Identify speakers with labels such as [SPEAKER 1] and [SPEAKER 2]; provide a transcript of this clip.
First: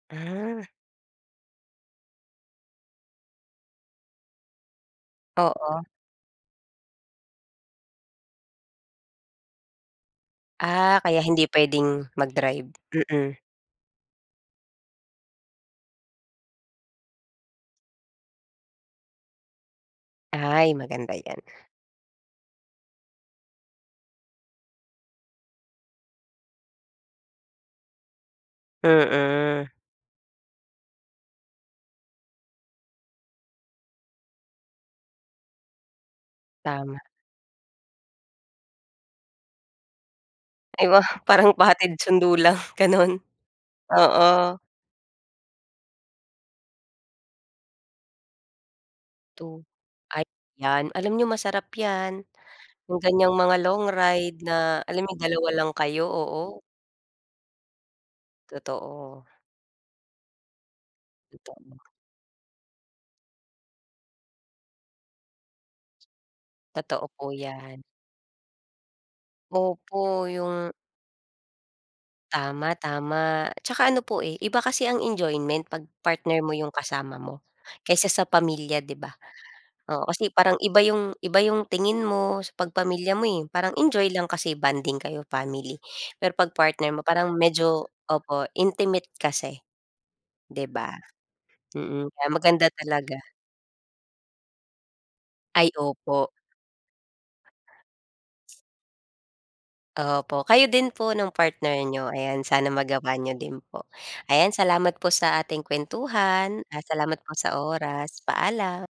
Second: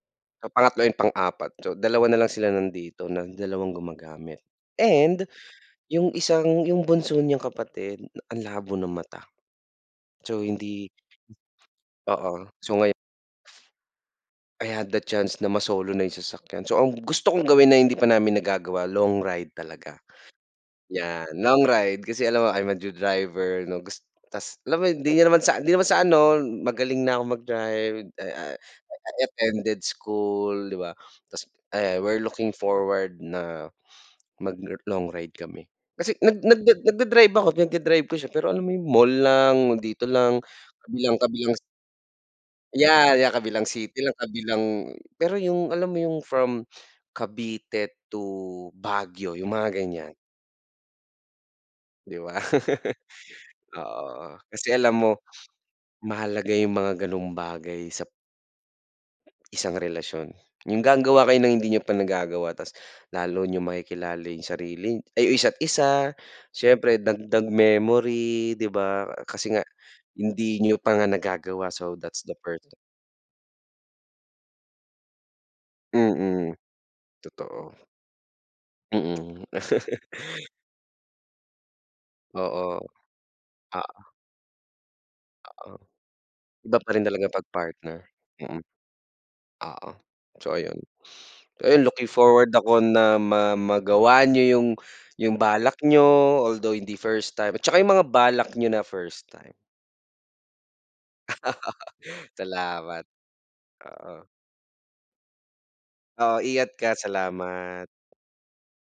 [SPEAKER 1] Yung
[SPEAKER 2] Ah.
[SPEAKER 1] pangatlo, yung pang-4, so 2 na lang sila nandito na dalawang gumagamit and
[SPEAKER 2] Oo.
[SPEAKER 1] yung isang yung bunso niyang kapatid ang labo ng mata. So hindi
[SPEAKER 2] Ah, kaya hindi puwedeng
[SPEAKER 1] Oo,
[SPEAKER 2] mag-drive,
[SPEAKER 1] so ngayo
[SPEAKER 2] mm.
[SPEAKER 1] I had the chance na masolo na yung sasakyan, so ang gusto kong gawin na hindi pa namin nagagawa, long ride talaga.
[SPEAKER 2] Ay, maganda
[SPEAKER 1] Yan,
[SPEAKER 2] yan.
[SPEAKER 1] long ride kasi alam mo I'm a new driver no, gus ta's alam mo hindi naman sa hindi naman sa ano magaling na akong mag-drive, ah, I
[SPEAKER 2] Mm.
[SPEAKER 1] attended school, 'di ba ta's I we're looking forward na mag lo long ride kami. Kasi nag nag
[SPEAKER 2] Tama.
[SPEAKER 1] nag-da-drive ako, pinag-da-drive ko siya pero alam mo 'yun mall lang, dito lang
[SPEAKER 2] Ay wow, parang
[SPEAKER 1] kabilang-kabilang
[SPEAKER 2] pahatid-sundo lang gano'n.
[SPEAKER 1] yeah, yeah, kabilang city lang,
[SPEAKER 2] Oo.
[SPEAKER 1] kabilang pero yung alam mo yung from Cavite to Baguio
[SPEAKER 2] Tu
[SPEAKER 1] yung mga ganiyan?
[SPEAKER 2] ay, yan alam niyo masarap
[SPEAKER 1] 'Di
[SPEAKER 2] yan,
[SPEAKER 1] ba?
[SPEAKER 2] yung ganiyang mga long
[SPEAKER 1] Oo,
[SPEAKER 2] ride,
[SPEAKER 1] kasi
[SPEAKER 2] na
[SPEAKER 1] alam
[SPEAKER 2] alam
[SPEAKER 1] mo,
[SPEAKER 2] niyong 2 lang kayo,
[SPEAKER 1] mahalaga
[SPEAKER 2] oo.
[SPEAKER 1] yung mga gano'ng bagay sa
[SPEAKER 2] Totoo.
[SPEAKER 1] isang relasyon, yung gagawa kayo ng hindi
[SPEAKER 2] Totoo.
[SPEAKER 1] niyo pa nagagawa ta's lalo niyong makikilala yung sarili ay yung isa't isa siyempre
[SPEAKER 2] Totoo po
[SPEAKER 1] dagdag
[SPEAKER 2] yan.
[SPEAKER 1] memory 'di ba? Kasi nga
[SPEAKER 2] Opo
[SPEAKER 1] hindi
[SPEAKER 2] yung
[SPEAKER 1] niyo pa nga nagagawa so that's the part.
[SPEAKER 2] Tama, tama. 'Tsaka ano po, eh, iba kasi ang enjoyment 'pag partner
[SPEAKER 1] Mm,
[SPEAKER 2] mo 'yong kasama mo
[SPEAKER 1] totoo.
[SPEAKER 2] kaysa sa pamilya 'di ba?
[SPEAKER 1] Mm.
[SPEAKER 2] Oo kasi parang iba 'yong, iba 'yong tingin mo
[SPEAKER 1] Oo,
[SPEAKER 2] sa 'pag pamilya mo, eh, parang
[SPEAKER 1] oo.
[SPEAKER 2] enjoy lang kasi bonding kayo
[SPEAKER 1] Oo.
[SPEAKER 2] family, pero 'pag
[SPEAKER 1] Iba pa
[SPEAKER 2] partner mo
[SPEAKER 1] rin talaga
[SPEAKER 2] parang
[SPEAKER 1] pag
[SPEAKER 2] medyo
[SPEAKER 1] partner,
[SPEAKER 2] opo,
[SPEAKER 1] mm.
[SPEAKER 2] intimate kasi,
[SPEAKER 1] Oo, so
[SPEAKER 2] 'di
[SPEAKER 1] ayun.
[SPEAKER 2] ba?
[SPEAKER 1] Ayun looking
[SPEAKER 2] Mm, kaya
[SPEAKER 1] forward
[SPEAKER 2] maganda
[SPEAKER 1] ako na
[SPEAKER 2] talaga.
[SPEAKER 1] ma magawa niyo yung, yung
[SPEAKER 2] Ay,
[SPEAKER 1] balak niyo,
[SPEAKER 2] opo.
[SPEAKER 1] although hindi first time at saka yung mga balak niyo na first time.
[SPEAKER 2] Opo kayo din po nung partner niyo, ayan sana
[SPEAKER 1] Salamat.
[SPEAKER 2] magawa niyo din po,
[SPEAKER 1] Oo.
[SPEAKER 2] ayan salamat po sa ating
[SPEAKER 1] Oo
[SPEAKER 2] kuwentuhan,
[SPEAKER 1] ingat
[SPEAKER 2] ah,
[SPEAKER 1] ka,
[SPEAKER 2] salamat po sa
[SPEAKER 1] salamat.
[SPEAKER 2] oras, paalam.